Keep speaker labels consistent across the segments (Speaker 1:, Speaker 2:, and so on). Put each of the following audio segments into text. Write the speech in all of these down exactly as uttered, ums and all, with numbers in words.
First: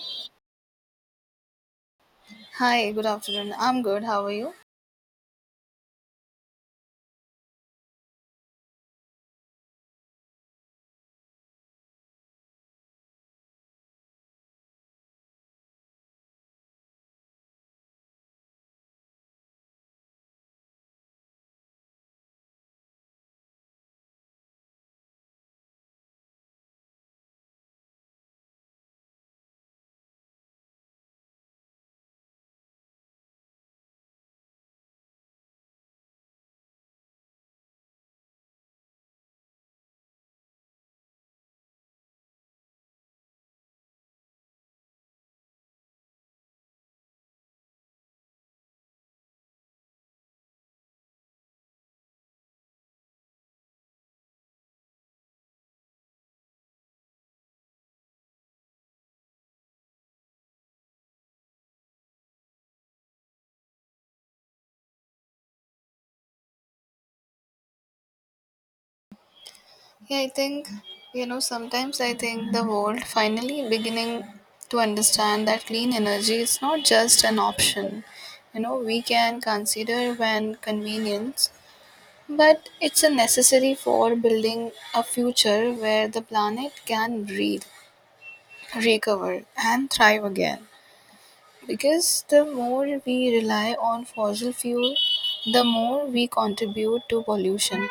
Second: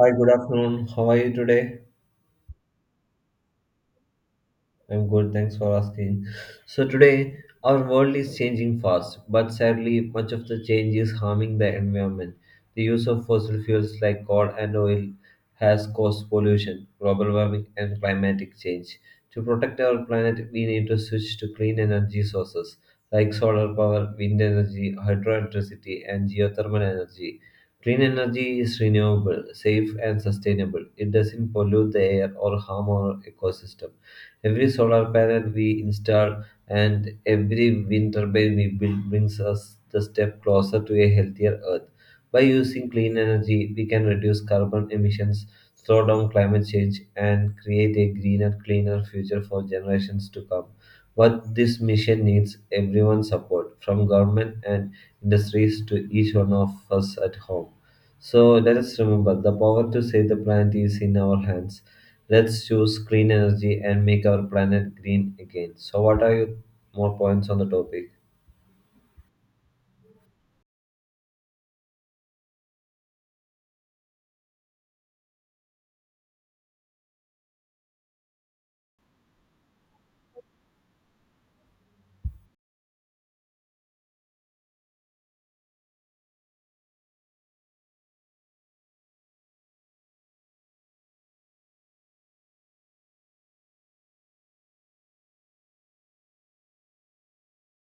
Speaker 1: Hi, good afternoon. How are you today?
Speaker 2: Hi, good afternoon. I'm good. How are you?
Speaker 1: I'm good, thanks for asking. So, today our world is changing fast, but sadly, much of the change is harming the environment. The use of fossil fuels like coal and oil has caused pollution, global warming, and climatic change. To protect our planet, we need to switch to clean energy sources like solar power, wind energy, hydroelectricity, and geothermal energy. Clean energy is renewable, safe, and sustainable. It doesn't pollute the air or harm our ecosystem. Every solar panel we install and every wind turbine we build brings us the step closer to a healthier Earth. By using clean energy, we can reduce carbon emissions, slow down climate change, and create a greener, cleaner future for generations to come. What this mission needs everyone's support, from government and industries to each one of us at home. So let us remember the power to save the planet is in our hands. Let's use clean energy and make our planet green again. So, what are your more points on the topic?
Speaker 2: Yeah, I think, you know, sometimes I think the world finally beginning to understand that clean energy is not just an option. You know, we can consider when convenience, but it's a necessary for building a future where the planet can breathe, recover, and thrive again. Because the more we rely on fossil fuel, the more we contribute to pollution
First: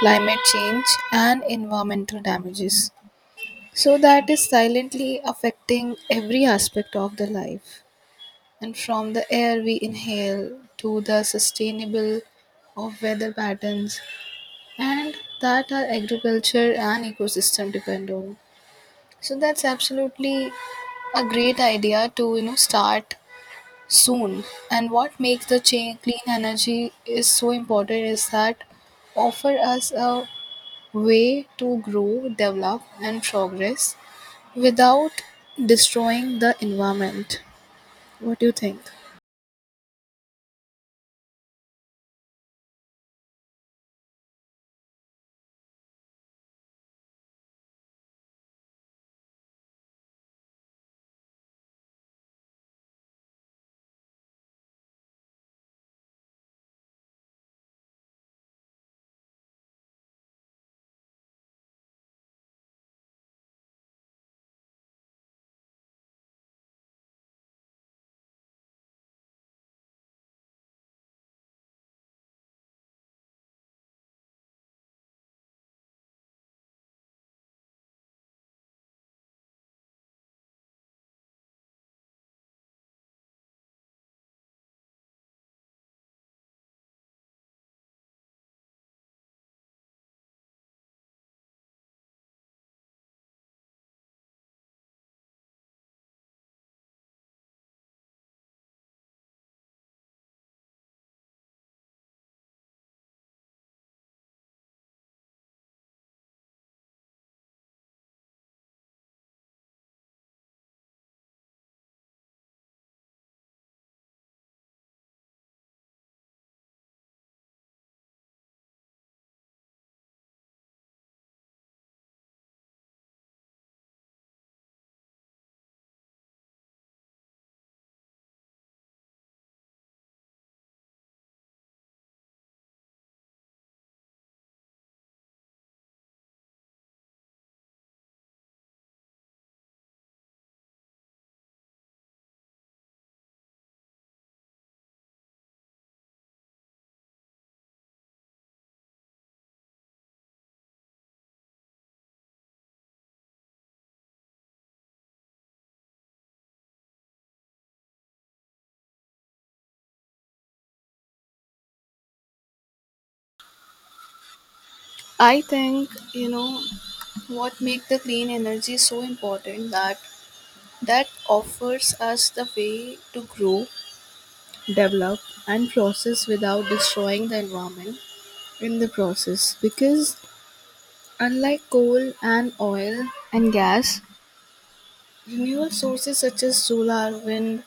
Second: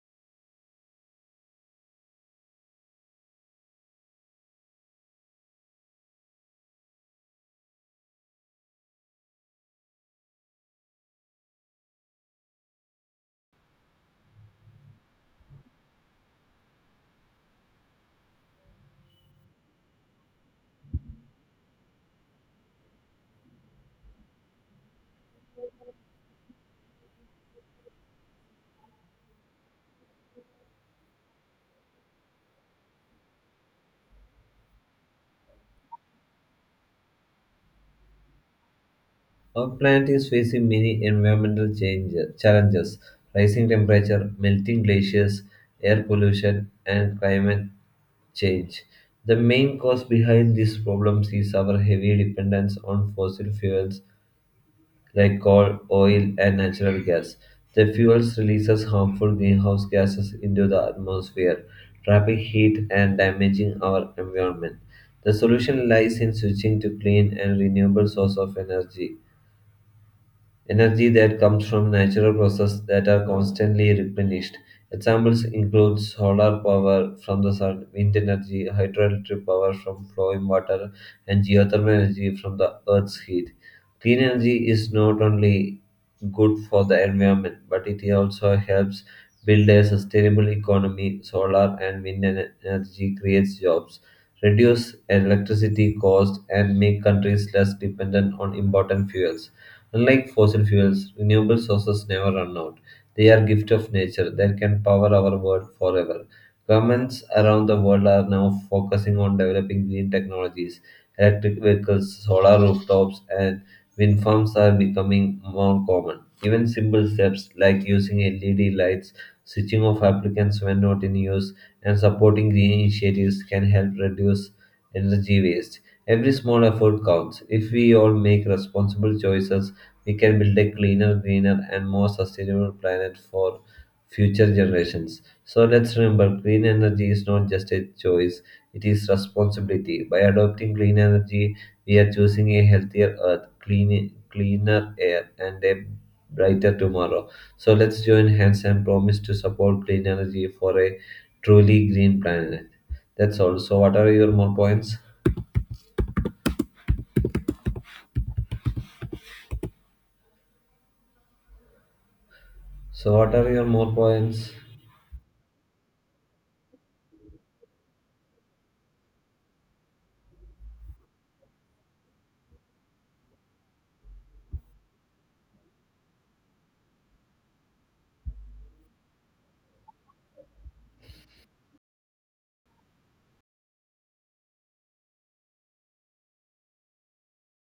Speaker 2: climate change, and environmental damages. So, that is silently affecting every aspect of the life. And from the air we inhale to the sustainable of weather patterns and that our agriculture and ecosystem depend on. So, that's absolutely a great idea to you know start soon, and what makes the cha- clean energy is so important is that offer us a way to grow, develop, and progress without destroying the environment. What do you think?
Speaker 1: Our planet is facing many environmental changes, challenges rising temperature, melting glaciers, air pollution, and climate change. The main cause behind these problems is our heavy dependence on fossil fuels like coal, oil, and natural gas. The fuels releases harmful greenhouse gases into the atmosphere, trapping heat and damaging our environment. The solution lies in switching to clean and renewable source of energy energy that comes from natural processes that are constantly replenished. Examples include solar power from the sun, wind energy, hydroelectric power from flowing water, and geothermal energy from the earth's heat. Clean energy is not only good for the environment, but it also helps build a sustainable economy. Solar and wind ener- energy creates jobs, reduce electricity costs, and make countries less dependent on important fuels. Unlike fossil fuels, renewable sources never run out. They are gift of nature that can power our world forever. Governments around the world are now focusing on developing green technologies. Electric vehicles, solar rooftops, and wind farms are becoming more common. Even simple steps like using L E D lights, switching off applicants when not in use, and supporting green initiatives can help reduce energy waste. Every small effort counts. If we all make responsible choices, we can build a cleaner, greener, and more sustainable planet for future generations. So let's remember green energy is not just a choice, it is responsibility. By adopting clean energy, we are choosing a healthier earth, clean, cleaner air, and a brighter tomorrow. So let's join hands and promise to support clean energy for a truly green planet. That's all. So, what are your more points? So, what are your more points?
Speaker 2: I think you know what make the clean energy so important that that offers us the way to grow, develop and process without destroying the environment in the process, because unlike coal and oil and gas, renewable sources such as solar, wind,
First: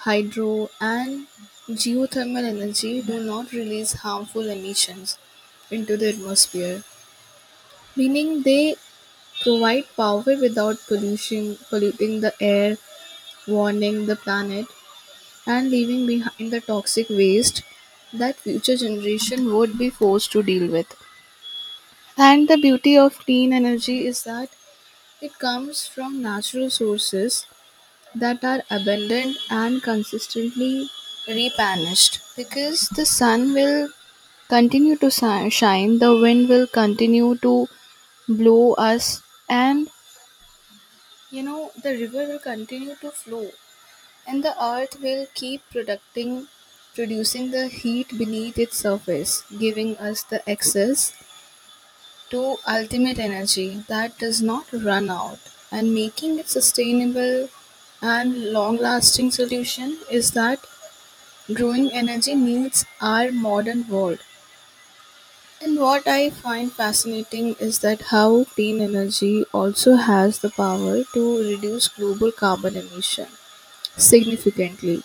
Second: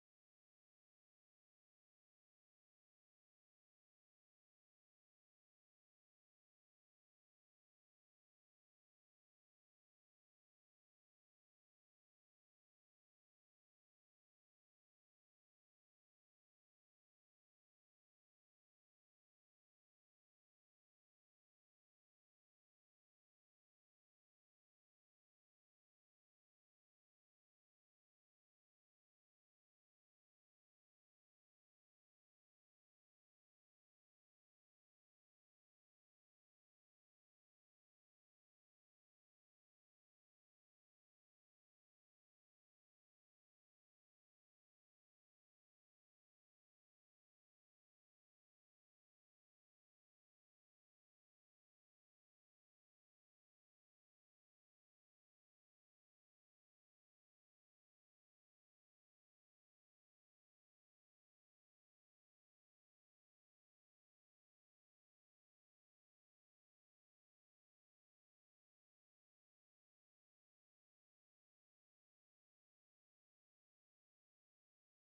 Speaker 2: hydro, and geothermal energy do not release harmful emissions into the atmosphere, meaning they provide power without pollution, polluting the air, warming the planet, and leaving behind the toxic waste that future generation would be forced to deal with. And the beauty of clean energy is that it comes from natural sources that are abundant and consistently replenished, because the sun will continue to si- shine, the wind will continue to blow us, and you know, the river will continue to flow, and the earth will keep producing producing the heat beneath its surface, giving us the excess to ultimate energy that does not run out and making it sustainable and long lasting solution is that growing energy needs our modern world. And what I find fascinating is that how clean energy also has the power to reduce global carbon emission significantly,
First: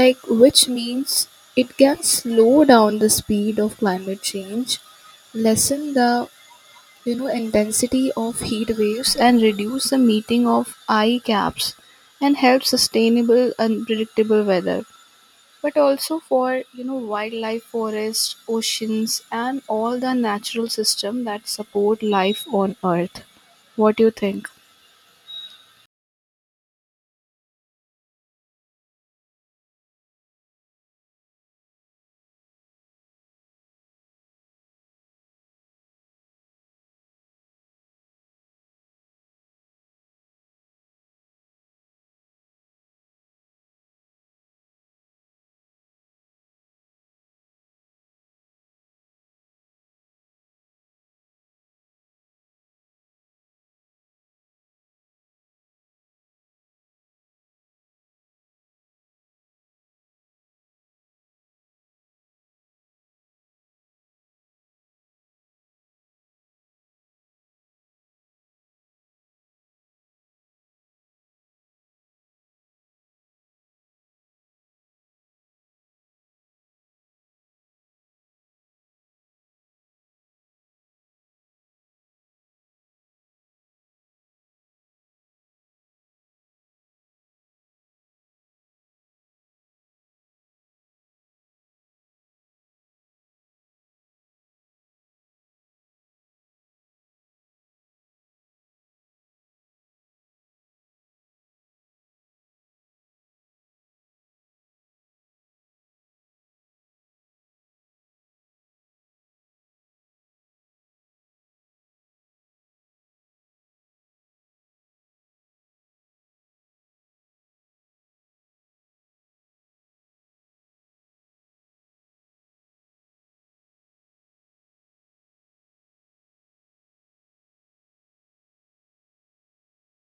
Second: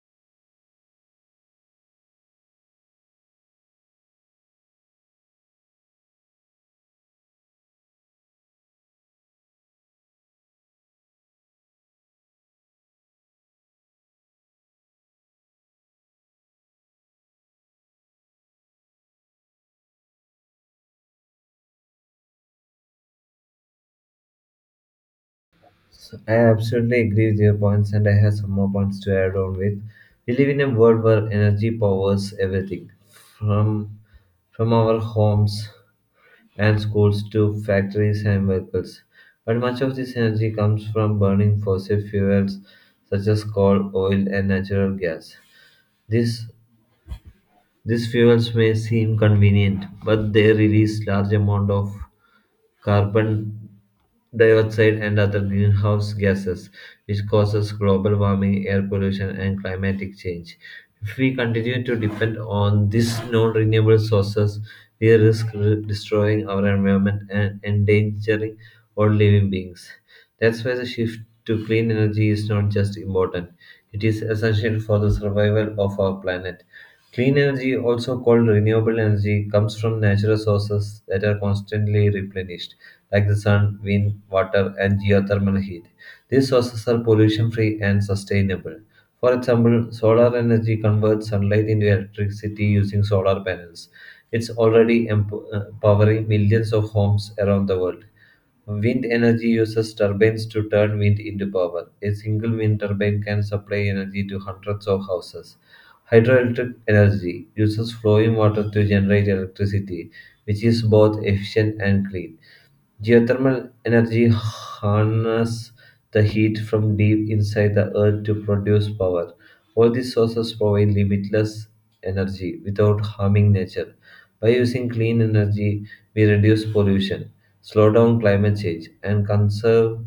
Speaker 2: like which means it can slow down the speed of climate change, lessen the you know intensity of heat waves and reduce the meeting of eye caps and help sustainable unpredictable weather, but also for you know wildlife, forests, oceans, and all the natural system that support life on earth. What do you think?
Speaker 1: So, I absolutely agree with your points, and I have some more points to add on with. We live in a world where energy powers everything, from from our homes and schools to factories and vehicles. But much of this energy comes from burning fossil fuels such as coal, oil, and natural gas. This these fuels may seem convenient, but they release large amount of carbon dioxide and other greenhouse gases, which causes global warming, air pollution, and climatic change. If we continue to depend on these non renewable sources, we risk re- destroying our environment and endangering all living beings. That's why the shift to clean energy is not just important, it is essential for the survival of our planet. Clean energy, also called renewable energy, comes from natural sources that are constantly replenished, like the sun, wind, water, and geothermal heat. These sources are pollution free and sustainable. For example, solar energy converts sunlight into electricity using solar panels. It's already emp- uh, powering millions of homes around the world. Wind energy uses turbines to turn wind into power. A single wind turbine can supply energy to hundreds of houses. Hydroelectric energy uses flowing water to generate electricity, which is both efficient and clean. Geothermal energy harnesses the heat from deep inside the earth to produce power. All these sources provide limitless energy without harming nature. By using clean energy, we reduce pollution, slow down climate change, and conserve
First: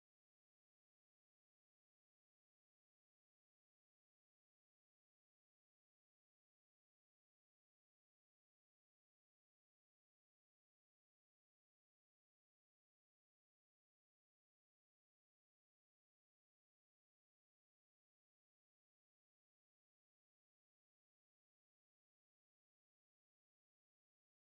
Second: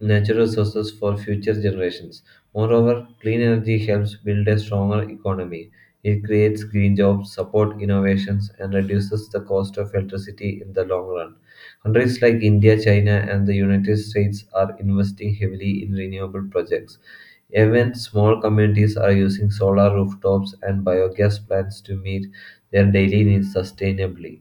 Speaker 1: natural resources for future generations. Moreover, clean energy helps build a stronger economy. It creates green jobs, support innovations, and reduces the cost of electricity in the long run. Countries like India, China, and the United States are investing heavily in renewable projects. Even small communities are using solar rooftops and biogas plants to meet their daily needs sustainably.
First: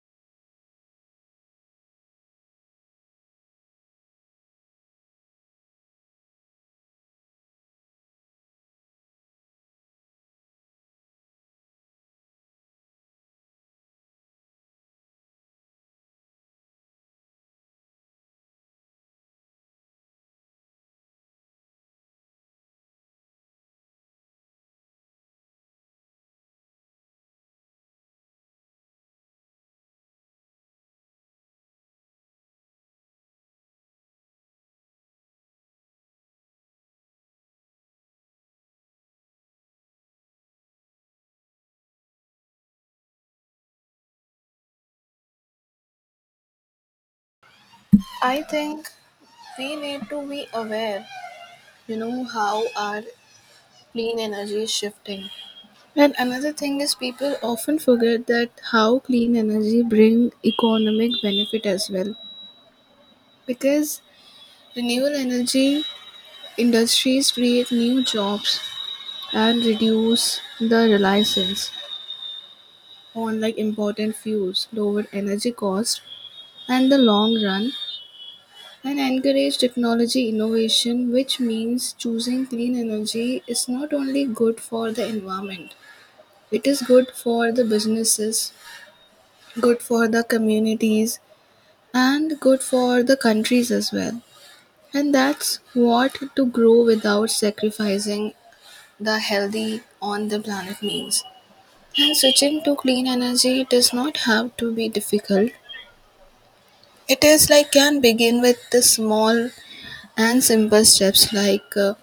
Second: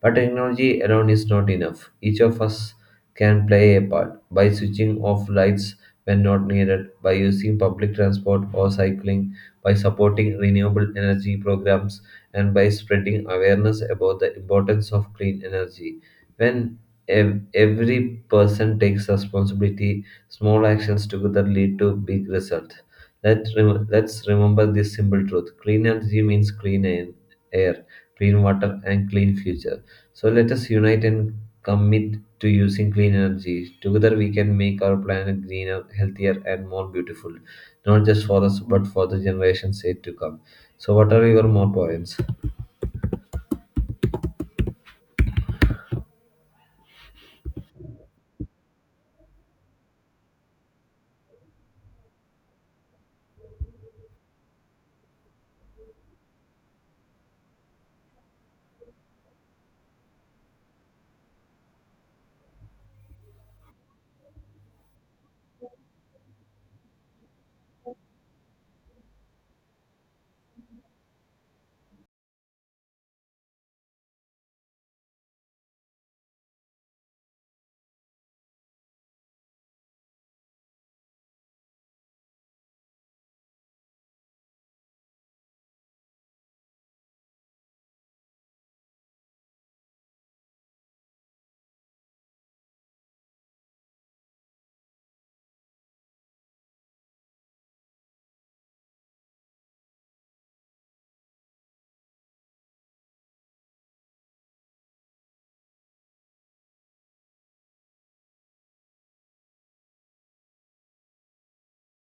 Speaker 1: But technology alone is not enough. Each of us can play a part by switching off lights when not needed, by using public transport or cycling, by supporting renewable energy programs, and by spreading awareness about the importance of clean energy. When ev- every person takes responsibility, small actions together lead to big results. Let rem- let's remember this simple truth: clean energy means clean air, air, clean water, and clean future. So let us unite and commit to using clean energy. Together we can make our planet greener, healthier, and more beautiful, not just for us, but for the generations yet to come. So, what are your more points?
Speaker 2: I think we need to be aware, you know, how our clean energy is shifting. And another thing is people often forget that how clean energy bring economic benefit as well. Because renewable energy industries create new jobs and reduce the reliance on like important fuels, lower energy cost and the long run and encourage technology innovation, which means choosing clean energy is not only good for the environment, it is good for the businesses, good for the communities, and good for the countries as well. And that's what to grow without sacrificing the healthy on the planet means. And switching to clean energy does not have to be difficult. It is like can begin with the small and simple steps like uh,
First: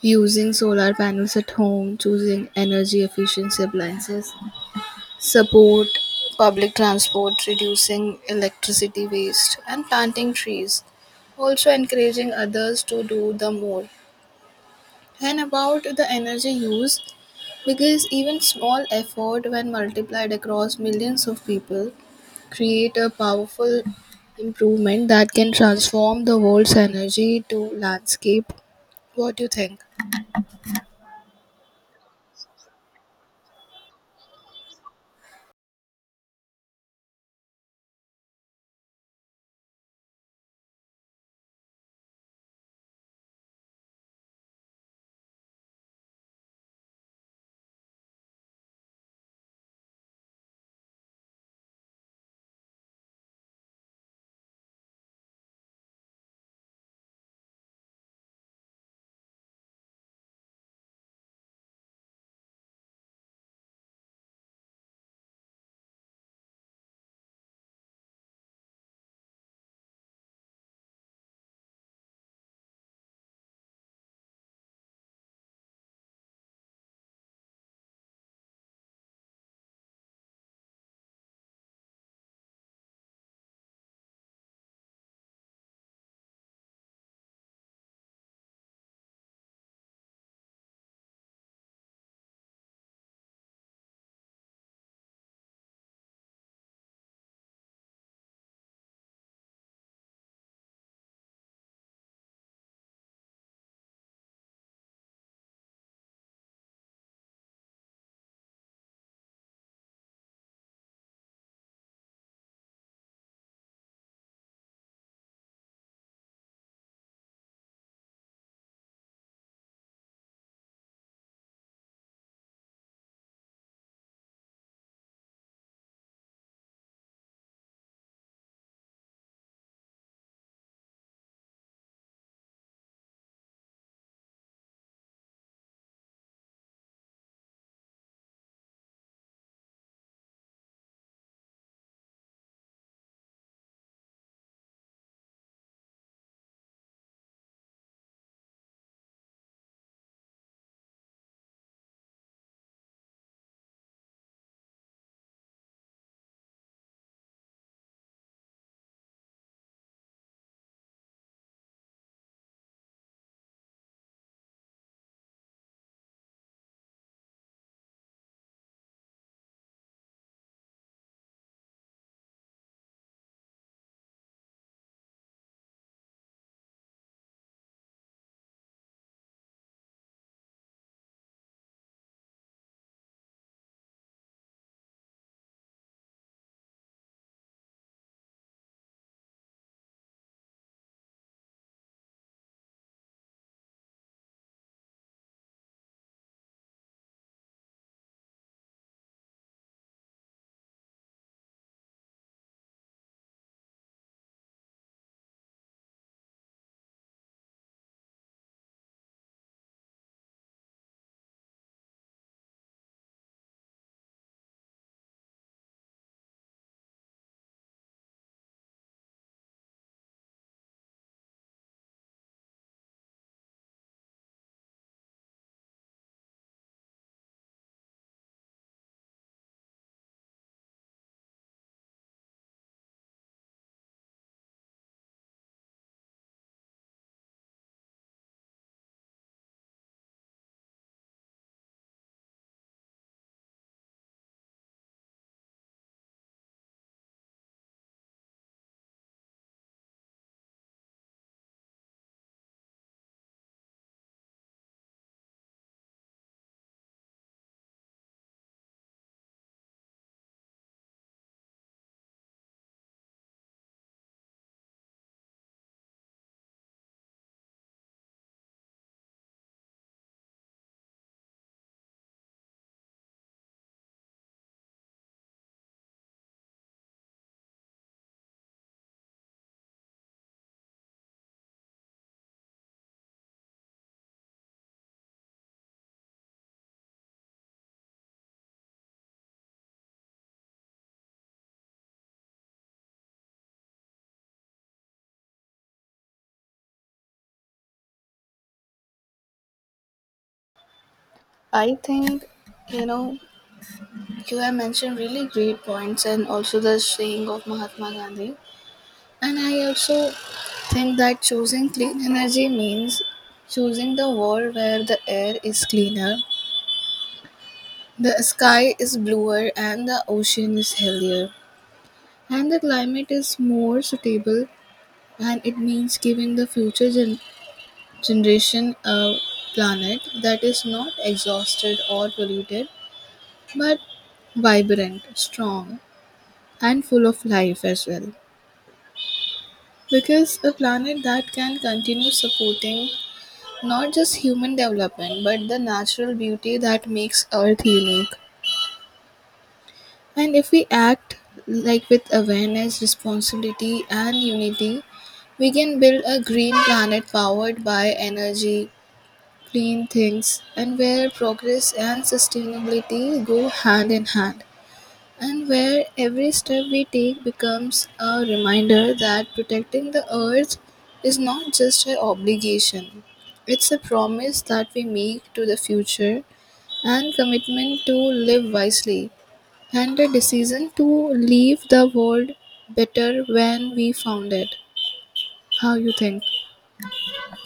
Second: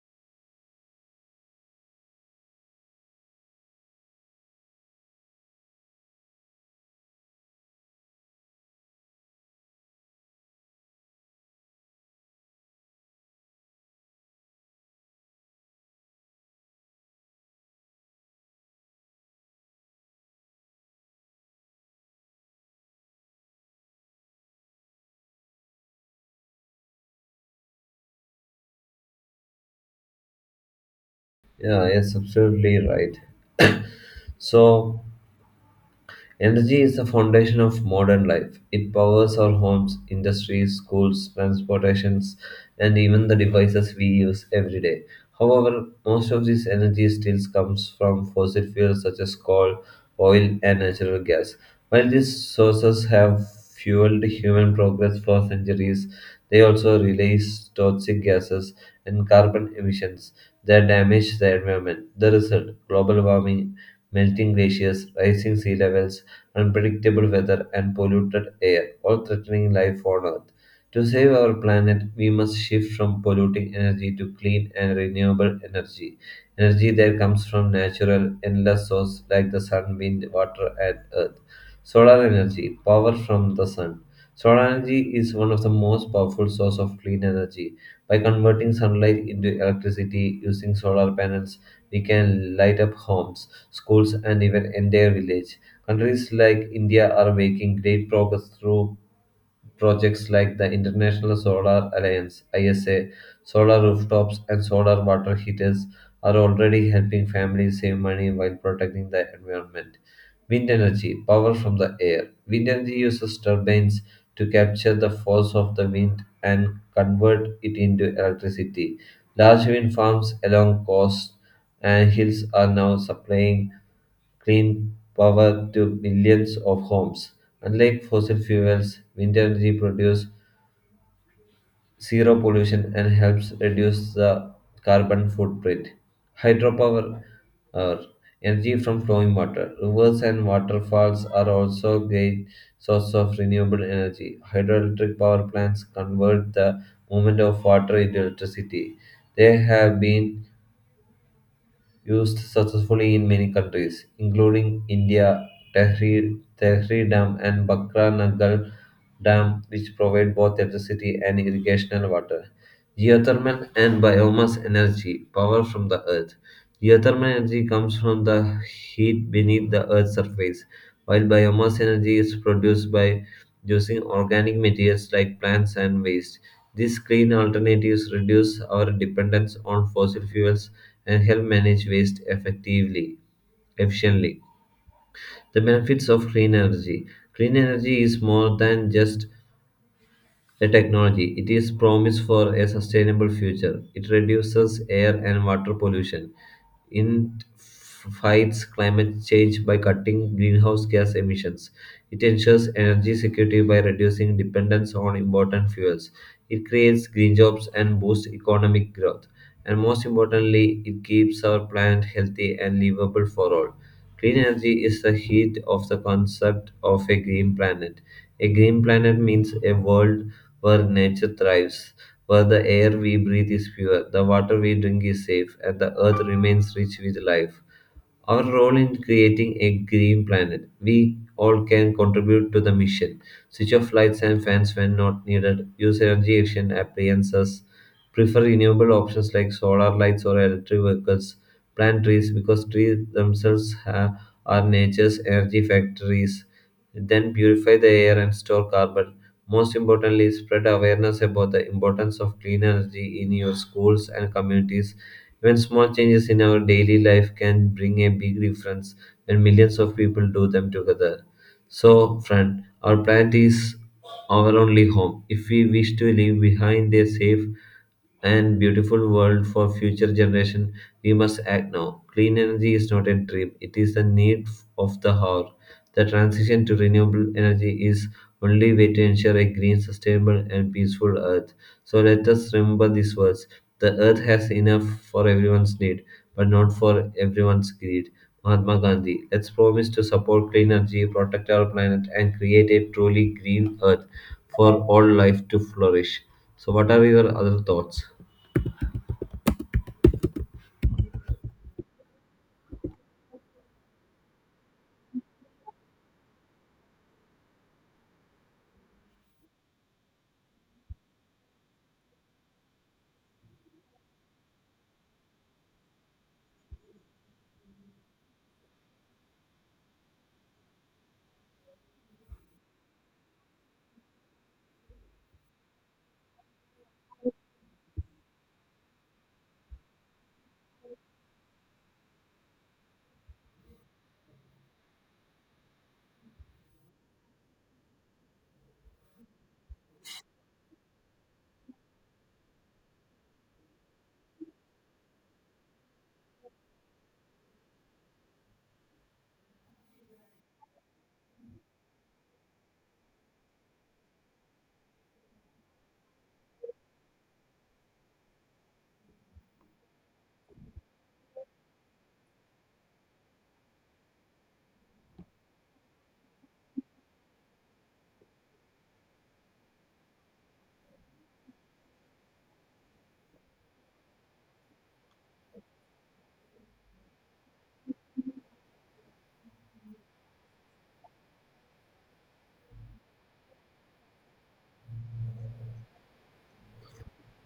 Speaker 2: using solar panels at home, choosing energy efficiency appliances, support public transport, reducing electricity waste, and planting trees. Also, encouraging others to do the more and about the energy use, because even small effort, when multiplied across millions of people, create a powerful improvement that can transform the world's energy to landscape. What do you think?
Speaker 1: Yeah, yes, absolutely right. So, energy is the foundation of modern life. It powers our homes, industries, schools, transportations, and even the devices we use every day. However, most of this energy still comes from fossil fuels such as coal, oil, and natural gas. While these sources have fueled human progress for centuries, they also release toxic gases and carbon emissions that damage the environment. The result global warming, melting glaciers, rising sea levels, unpredictable weather, and polluted air, all threatening life on Earth. To save our planet, we must shift from polluting energy to clean and renewable energy. Energy that comes from natural, endless sources like the sun, wind, water, and earth. Solar energy, power from the sun. Solar energy is one of the most powerful sources of clean energy. By converting sunlight into electricity using solar panels, we can light up homes, schools, and even entire villages. Countries like India are making great progress through projects like the International Solar Alliance (I S A). Solar rooftops and solar water heaters are already helping families save money while protecting the environment. Wind energy, power from the air. Wind energy uses turbines to capture the force of the wind and convert it into electricity. Large wind farms along coasts and hills are now supplying clean power to millions of homes. Unlike fossil fuels, wind energy produces zero pollution and helps reduce the carbon footprint. Hydropower uh, energy from flowing water. Rivers and waterfalls are also great source of renewable energy. Hydroelectric power plants convert the movement of water into electricity. They have been used successfully in many countries, including India, Tehri, Tehri Dam, and Bakra Nagar Dam, which provide both electricity and irrigational water. Geothermal and biomass energy, power from the earth. Geothermal energy comes from the heat beneath the earth's surface, while biomass energy is produced by using organic materials like plants and waste. These clean alternatives reduce our dependence on fossil fuels and help manage waste effectively efficiently. The benefits of clean energy. Clean energy is more than just the technology it is promise for a sustainable future. It reduces air and water pollution. It fights climate change by cutting greenhouse gas emissions. It ensures energy security by reducing dependence on important fuels. It creates green jobs and boosts economic growth. And most importantly, it keeps our planet healthy and livable for all. Clean energy is the heat of the concept of a green planet. A green planet means a world where nature thrives, where the air we breathe is pure, the water we drink is safe, and the earth remains rich with life. Our role in creating a green planet, we all can contribute to the mission. Switch off lights and fans when not needed, use energy efficient appliances. Prefer renewable options like solar lights or electric vehicles. Plant trees because trees themselves ha- are nature's energy factories. Then purify the air and store carbon. Most importantly, spread awareness about the importance of clean energy in your schools and communities. Even small changes in our daily life can bring a big difference when millions of people do them together. So, friend, our planet is our only home. If we wish to leave behind a safe and beautiful world for future generation, we must act now. Clean energy is not a dream; it is the need of the hour. The transition to renewable energy is only way to ensure a green, sustainable, and peaceful Earth. So let us remember these words: the Earth has enough for everyone's need, but not for everyone's greed. Mahatma Gandhi. Let's promise to support clean energy, protect our planet, and create a truly green earth for all life to flourish. So, what are your other thoughts?
Speaker 2: I think you know you have mentioned really great points, and also the saying of Mahatma Gandhi. And I also think that choosing clean energy means choosing the world where the air is cleaner, the sky is bluer and the ocean is healthier and the climate is more suitable, and it means giving the future gen- generation a planet that is not exhausted or polluted but vibrant, strong and full of life as well, because a planet that can continue supporting not just human development but the natural beauty that makes earth unique. And if we act like with awareness, responsibility, and unity, we can build a green planet powered by energy, clean things, and where progress and sustainability go hand in hand. And where every step we take becomes a reminder that protecting the earth is not just an obligation, it's a promise that we make to the future and commitment to live wisely and the decision to leave the world better when we found it. How you think?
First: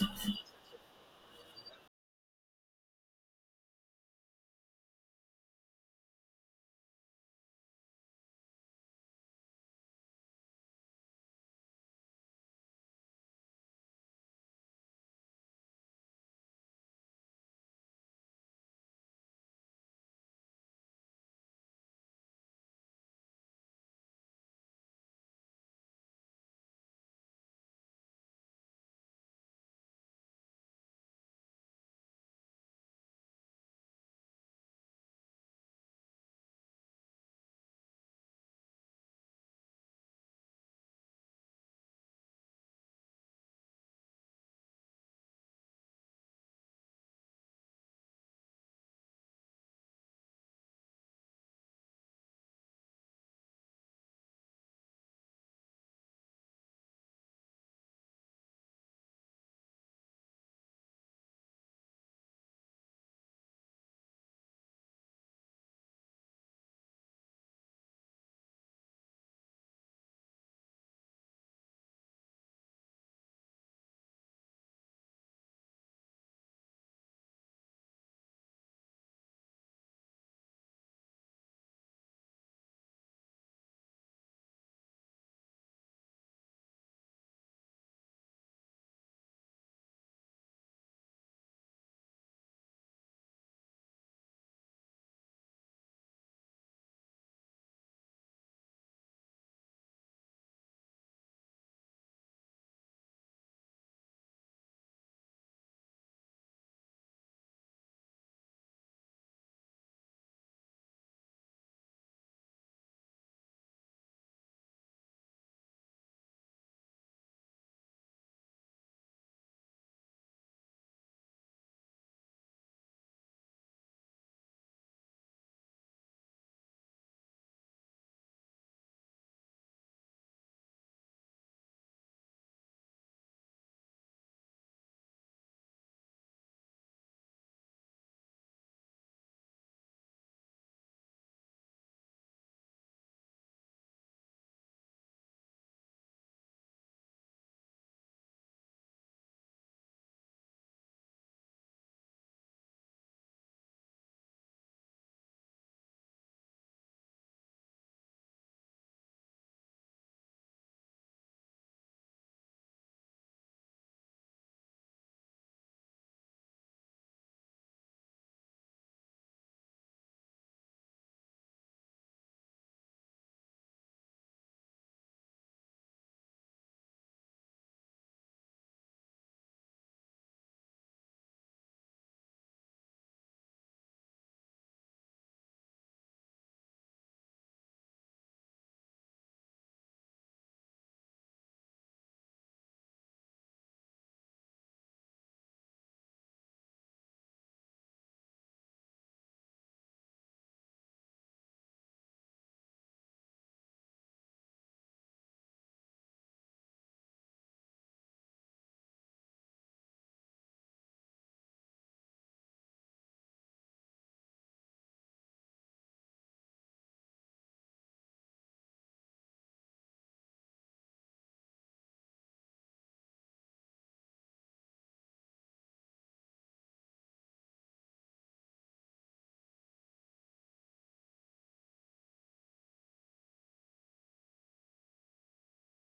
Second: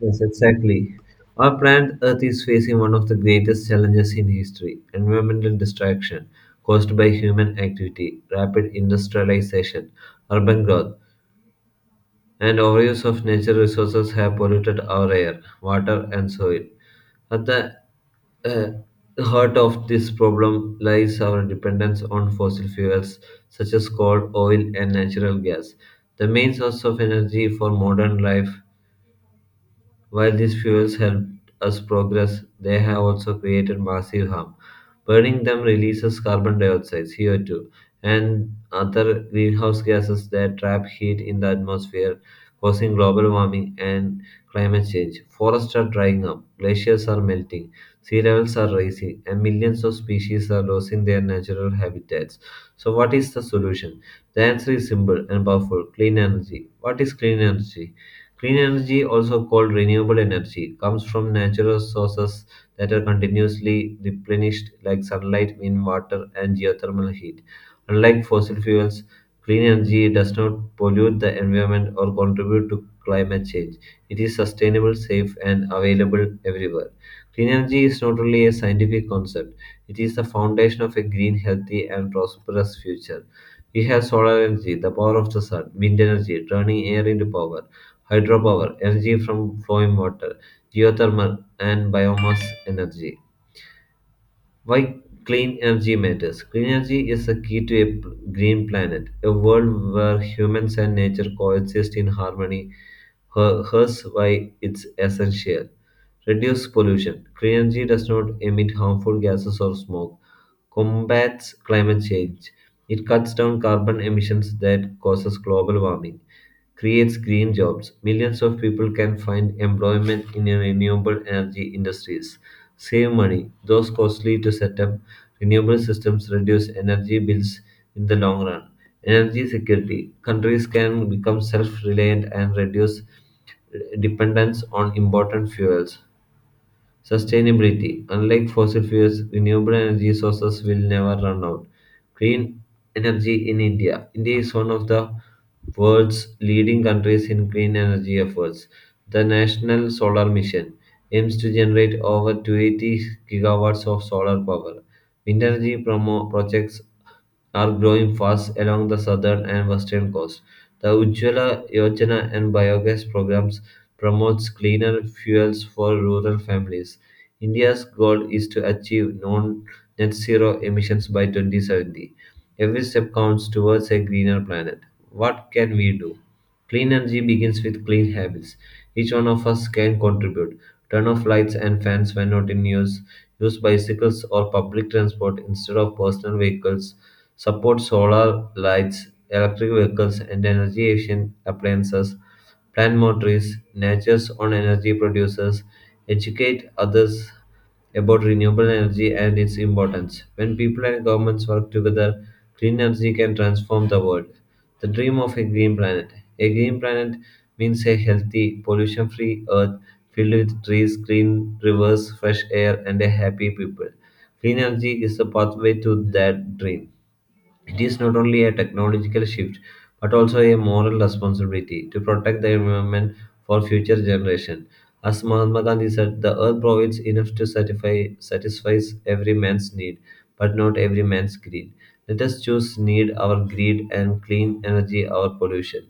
Speaker 1: Yes, exactly. Our planet Earth is facing one of the greatest challenges in history environmental destruction caused by human activity, rapid industrialization, urban growth, and overuse of natural resources have polluted our air, water, and soil. At the uh, heart of this problem lies our dependence on fossil fuels such as coal, oil, and natural gas. The main source of energy for modern life while these fuels helped us progress, they have also created massive harm. Burning them releases carbon dioxide, C O two, and other greenhouse gases that trap heat in the atmosphere, causing global warming and climate change. Forests are drying up, glaciers are melting, sea levels are rising, and millions of species are losing their natural habitats. So, what is the solution? The answer is simple and powerful clean energy. What is clean energy? Clean energy, also called renewable energy, comes from natural sources that are continuously replenished, like sunlight, wind, water, and geothermal heat. Unlike fossil fuels, clean energy does not pollute the environment or contribute to climate change. It is sustainable, safe, and available everywhere. Clean energy is not only a scientific concept, it is the foundation of a green, healthy, and prosperous future. We have solar energy, the power of the sun, wind energy, turning air into power hydropower, energy from flowing water, geothermal, and biomass energy. Why clean energy matters? Clean energy is the key to a p- green planet, a world where humans and nature coexist in harmony. Her- Hence, why it's essential. Reduce pollution. Clean energy does not emit harmful gases or smoke combats climate change. It cuts down carbon emissions that causes global warming, creates green jobs. Millions of people can find employment in renewable energy industries. Save money, those costly to set up. Renewable systems reduce energy bills in the long run. Energy security. Countries can become self-reliant and reduce dependence on important fuels. Sustainability. Unlike fossil fuels, renewable energy sources will never run out. Green energy in India. India is one of the world's leading countries in green energy efforts. The National Solar Mission aims to generate over two hundred eighty gigawatts of solar power. Wind energy promo projects are growing fast along the southern and western coast. The Ujjwala Yojana and biogas programs promotes cleaner fuels for rural families. India's goal is to achieve non net zero emissions by twenty seventy. Every step counts towards a greener planet. What can we do? Clean energy begins with clean habits. Each one of us can contribute. Turn off lights and fans when not in use. Use bicycles or public transport instead of personal vehicles. Support solar lights, electric vehicles, and energy efficient appliances. Plant more trees. Nature's own energy producers. Educate others about renewable energy and its importance. When people and governments work together, clean energy can transform the world. The dream of a green planet. A green planet means a healthy, pollution free earth filled with trees, green rivers, fresh air, and a happy people. Clean energy is the pathway to that dream. It is not only a technological shift, but also a moral responsibility to protect the environment for future generations. As Mahatma Gandhi said, the earth provides enough to satisfy satisfies every man's need, but not every man's greed. Let us choose need our greed and clean energy our pollution.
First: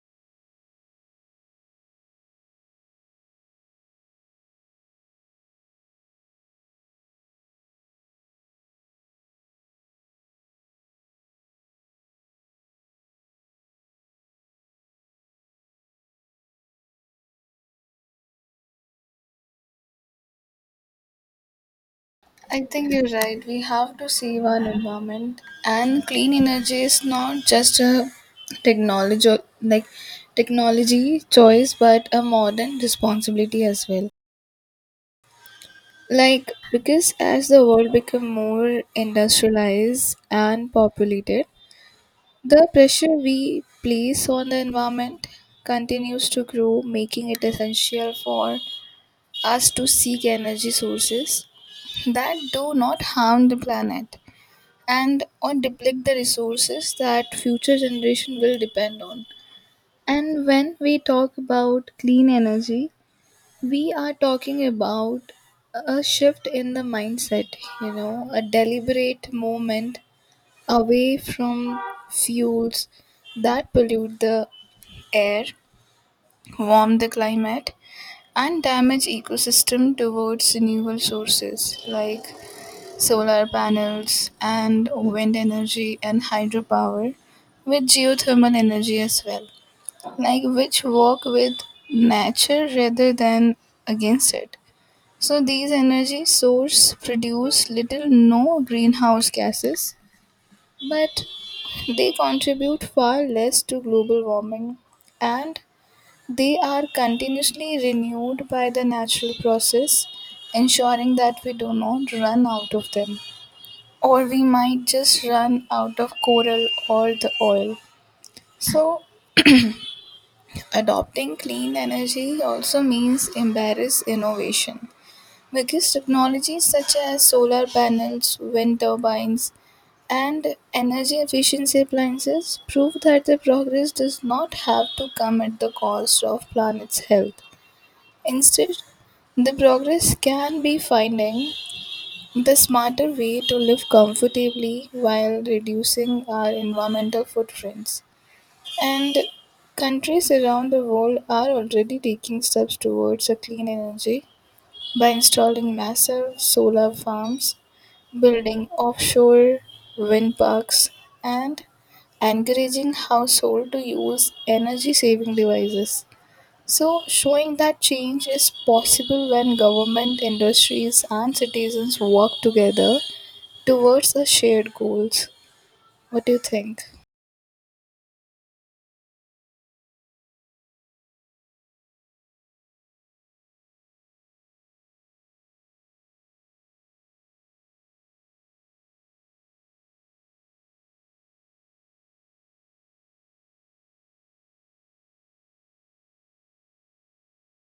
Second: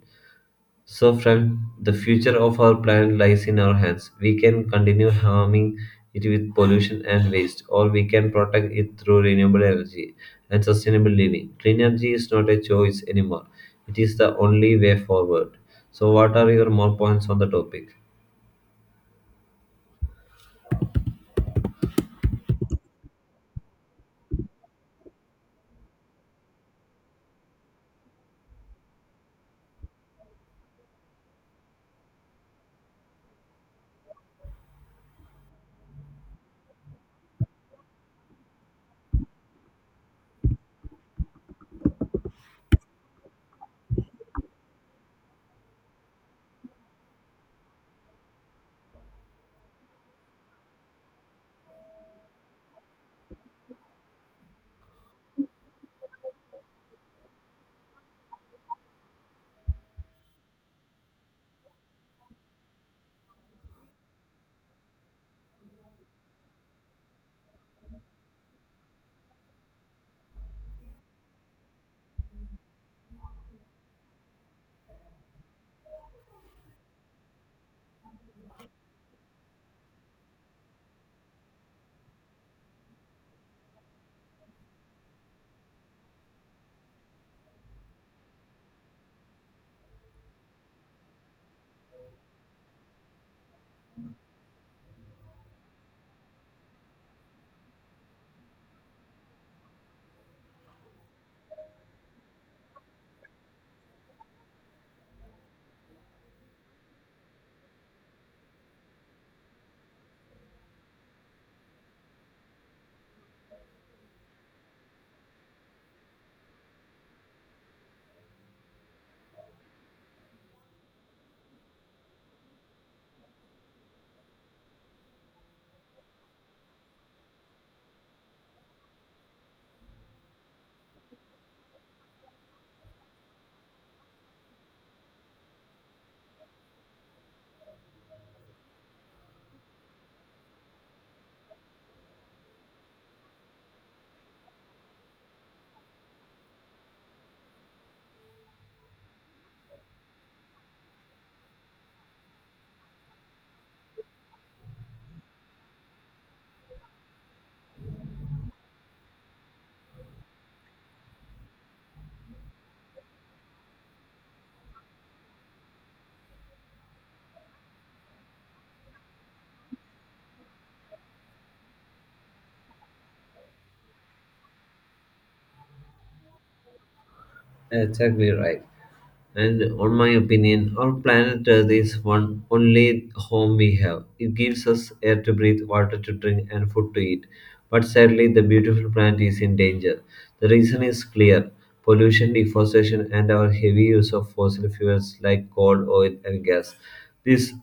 Speaker 1: So, friend, the future of our planet lies in our hands. We can continue harming it with pollution and waste, or we can protect it through renewable energy and sustainable living. Clean energy is not a choice anymore, it is the only way forward. So, what are your more points on the topic?
Speaker 2: I think you're right. We have to save our environment, and clean energy is not just a technology like technology choice, but a modern responsibility as well. Like because as the world become more industrialized and populated, the pressure we place on the environment continues to grow, making it essential for us to seek energy sources that do not harm the planet and or deplete the resources that future generation will depend on. And when we talk about clean energy, we are talking about a shift in the mindset, you know, a deliberate movement away from fuels that pollute the air, warm the climate, and damage ecosystem towards renewable sources like solar panels and wind energy and hydropower with geothermal energy as well, like which work with nature rather than against it. So these energy source produce little no greenhouse gases, but they contribute far less to global warming, and they are continuously renewed by the natural process, ensuring that we do not run out of them, or we might just run out of coral or the oil. So, adopting clean energy also means embrace innovation, because technologies such as solar panels, wind turbines, and energy efficiency appliances prove that the progress does not have to come at the cost of planet's health. Instead, the progress can be finding the smarter way to live comfortably while reducing our environmental footprints. And countries around the world are already taking steps towards a clean energy by installing massive solar farms, building offshore wind parks, and encouraging household to use energy saving devices, so showing that change is possible when government industries and citizens work together towards the shared goals. What do you think?
Speaker 1: Exactly right. And on my opinion, our planet Earth is one only home we have. It gives us air to breathe, water to drink, and food to eat. But sadly, the beautiful planet is in danger. The reason is clear: pollution, deforestation, and our heavy use of fossil fuels like coal, oil, and gas. These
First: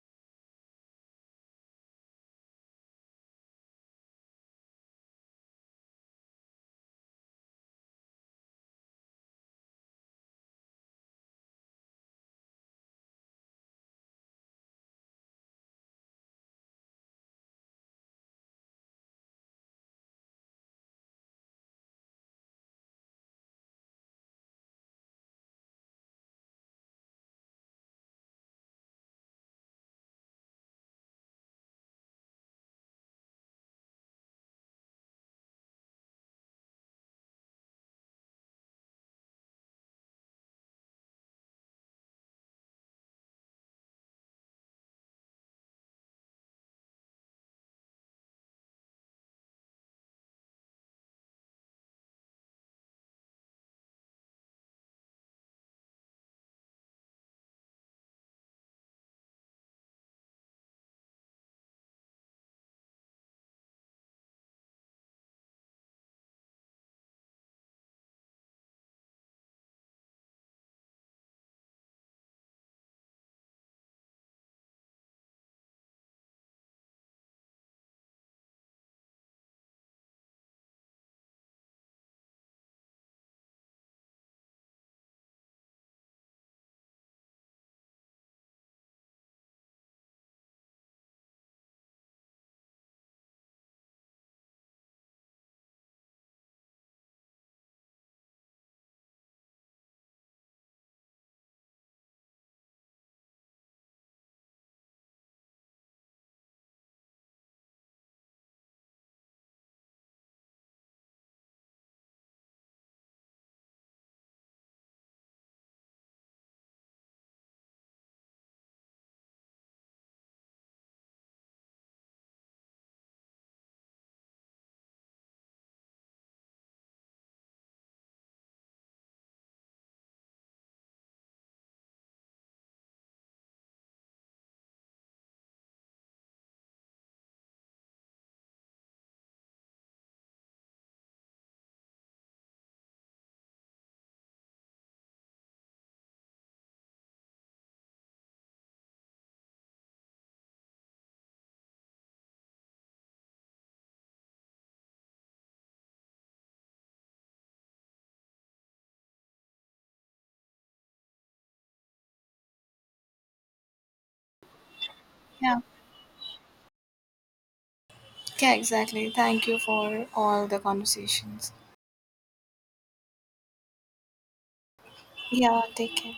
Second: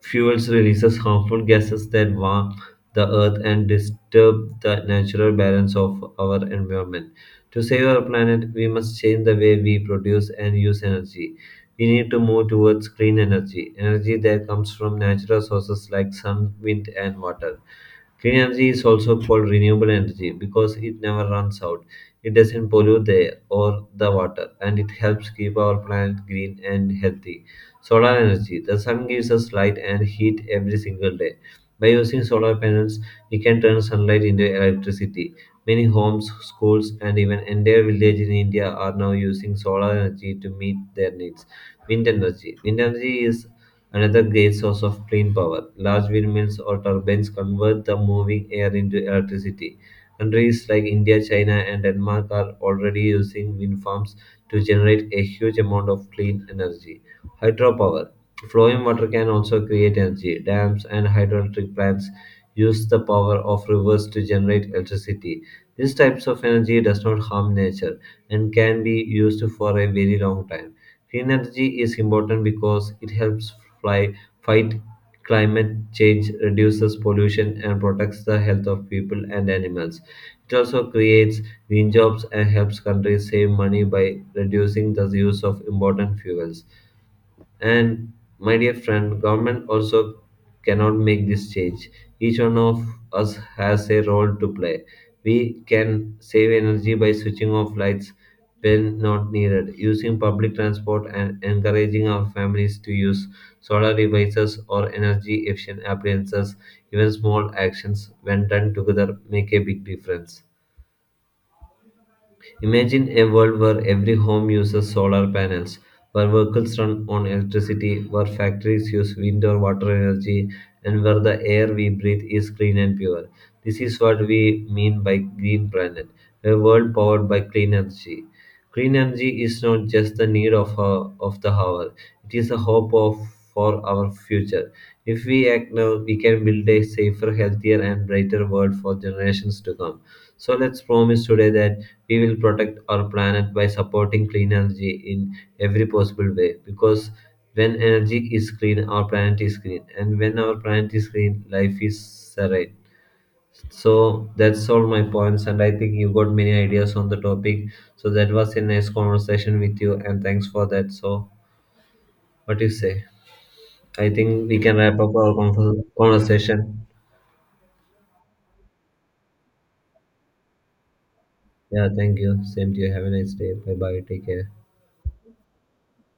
Speaker 1: fuels releases harmful gases that warm the earth and disturb the natural balance of our environment. To save our planet, we must change the way we produce and use energy. We need to move towards clean energy, energy that comes from natural sources like sun, wind, and water. Clean energy is also called renewable energy because it never runs out. It doesn't pollute the air or the water, and it helps keep our planet green and healthy. Solar energy. The sun gives us light and heat every single day. By using solar panels, we can turn sunlight into electricity. Many homes, schools, and even entire villages in India are now using solar energy to meet their needs. Wind energy. Wind energy is another great source of clean power. Large windmills or turbines convert the moving air into electricity. Countries like India, China, and Denmark are already using wind farms to generate a huge amount of clean energy. Hydropower. Flowing water can also create energy. Dams and hydroelectric plants use the power of rivers to generate electricity. These types of energy does not harm nature and can be used for a very long time. Clean energy is important because it helps fly, fight climate change, reduces pollution, and protects the health of people and animals. It also creates green jobs and helps countries save money by reducing the use of important fuels. And my dear friend, government also cannot make this change. Each one of us has a role to play. We can save energy by switching off lights when not needed, using public transport and encouraging our families to use solar devices or energy efficient appliances. Even small actions when done together make a big difference. Imagine a world where every home uses solar panels, where vehicles run on electricity, where factories use wind or water energy, and where the air we breathe is clean and pure. This is what we mean by green planet, a world powered by clean energy. Clean energy is not just the need of, our, of the hour, it is the hope of for our future. If we act now, we can build a safer, healthier, and brighter world for generations to come. So let's promise today that we will protect our planet by supporting clean energy in every possible way. Because when energy is clean, our planet is green, and when our planet is green, life is serene. So that's all my points, and I think you got many ideas on the topic. So that was a nice conversation with you, and thanks for that. So, what do you say? I think we can wrap up our
Speaker 2: Yeah.
Speaker 1: conver- conversation.
Speaker 2: Yeah, exactly. Thank you for all the conversations.
Speaker 1: Yeah, thank you. Same to you. Have a nice day. Bye bye. Take care.
Speaker 2: Yeah, take care.